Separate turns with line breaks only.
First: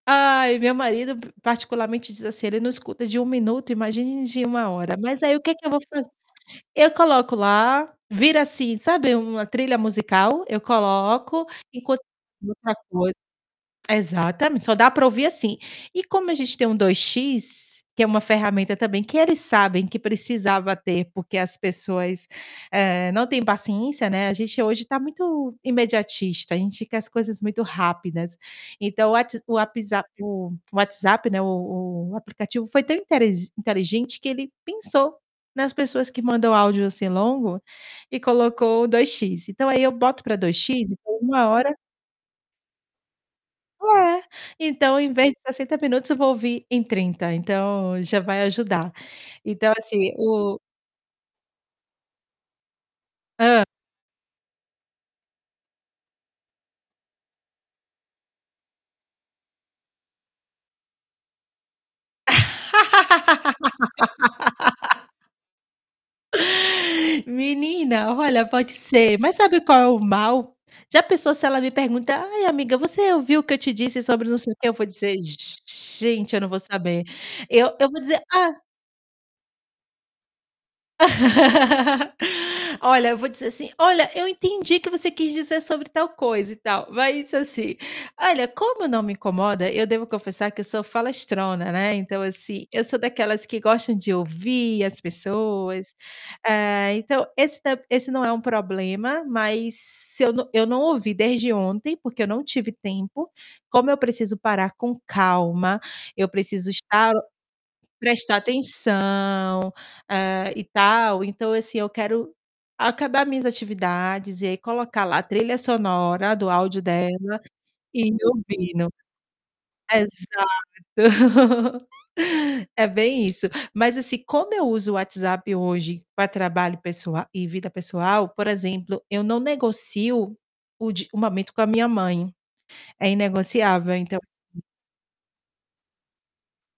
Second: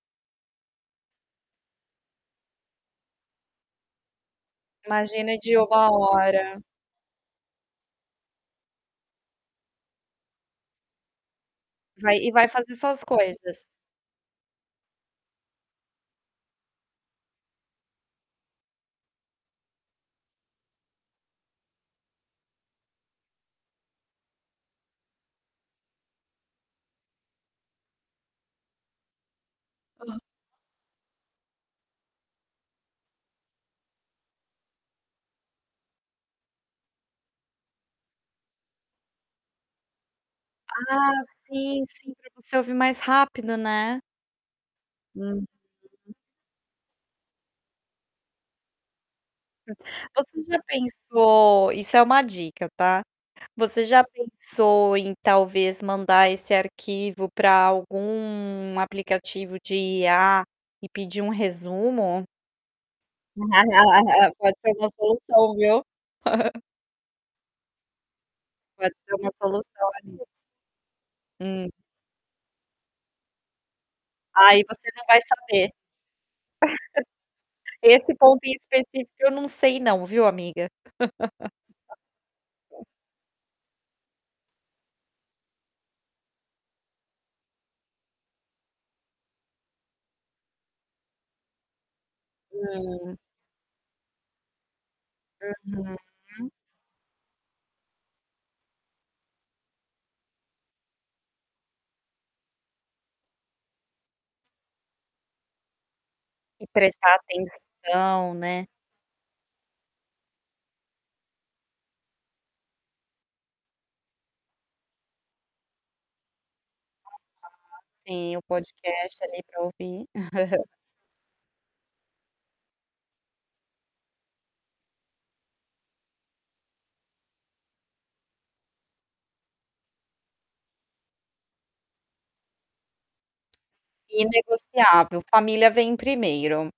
Ai, meu marido particularmente diz assim: "Ele não escuta de 1 minuto, imagine de 1 hora". Mas aí,
Imagina
o que
de
que eu vou
1
fazer?
hora.
Eu coloco lá, vira assim, sabe uma trilha musical, eu coloco, enquan
Vai e vai
e outra
fazer suas
coisa.
coisas.
Exatamente, só dá pra ouvir assim. E como a gente tem um 2X, que é uma ferramenta também, que eles sabem que precisava ter, porque as pessoas, eh, não têm paciência, né, a gente hoje tá muito imediatista, a gente quer as coisas muito rápidas. Então, o What o Whapsap
Hã.
o o WhatsApp, né, o o o aplicativo foi tão interi inteligente que ele pensou, nas pessoas que mandam áudio assim, longo, e colocou 2X, então, aí eu boto pra dois
Ah,
x e ponho uma hora
sim, sim, é pra você ouvir mais rápido, né?
É. Então, em vez de
Uhum.
60 minutos eu vou ouvir em 30. Então, já vai ajudar, então, assim,
Você já
o
pensou isso é uma dica tá?
Hã.
Você já pensou em talvez mandar esse arquivo pra algum aplicativo de IA e pedir um resumo? Pode ser uma solução, viu?
Menina! Olha, pode
Pode ser
ser,
uma
mas sabe qual é
solução
o
ali.
mal? Já pensou se ela
Hum.
me perguntar: "Ai, amiga você ouviu o que eu te disse sobre não sei o
Aí,
que?", eu vou
você não
dizer
vai saber.
gente eu não vou saber. Eu eu vou
Esse
dizer:
ponto
"Ah"
em específico eu não sei não viu amiga?
Olha, eu vou dizer assim: "Olha, eu entendi que você quis dizer sobre tal coisa e tal", mas assim, olha como eu não me incomoda, eu devo confessar que eu sou falastrona, né, então assim, eu sou
Hã.
daquelas que gostam de ouvir as pessoas.
Aham. Hã.
Eh, então esse tamb esse não é um problema, mas se eu não eu não ouvi desde ontem, porque eu não tive tempo, como eu preciso parar com calma, eu
E
preciso estar
prestar atenção,
prestar
né?
atenção, eh, e tal, então assim, eu quero acabar minhas atividades e aí colocar lá trilha sonora do áudio
[unintelligible] Aham.
dela, e
Tem o
ouvindo.
podcast ali pra ouvir.
Exato. É bem isso. Mas assim, como eu uso o WhatsApp hoje pra trabalho pessoa e vida pessoal, por exemplo, eu não negocio o de o momento com a minha mãe. É inegociável, então
Inegociável, família vem primeiro.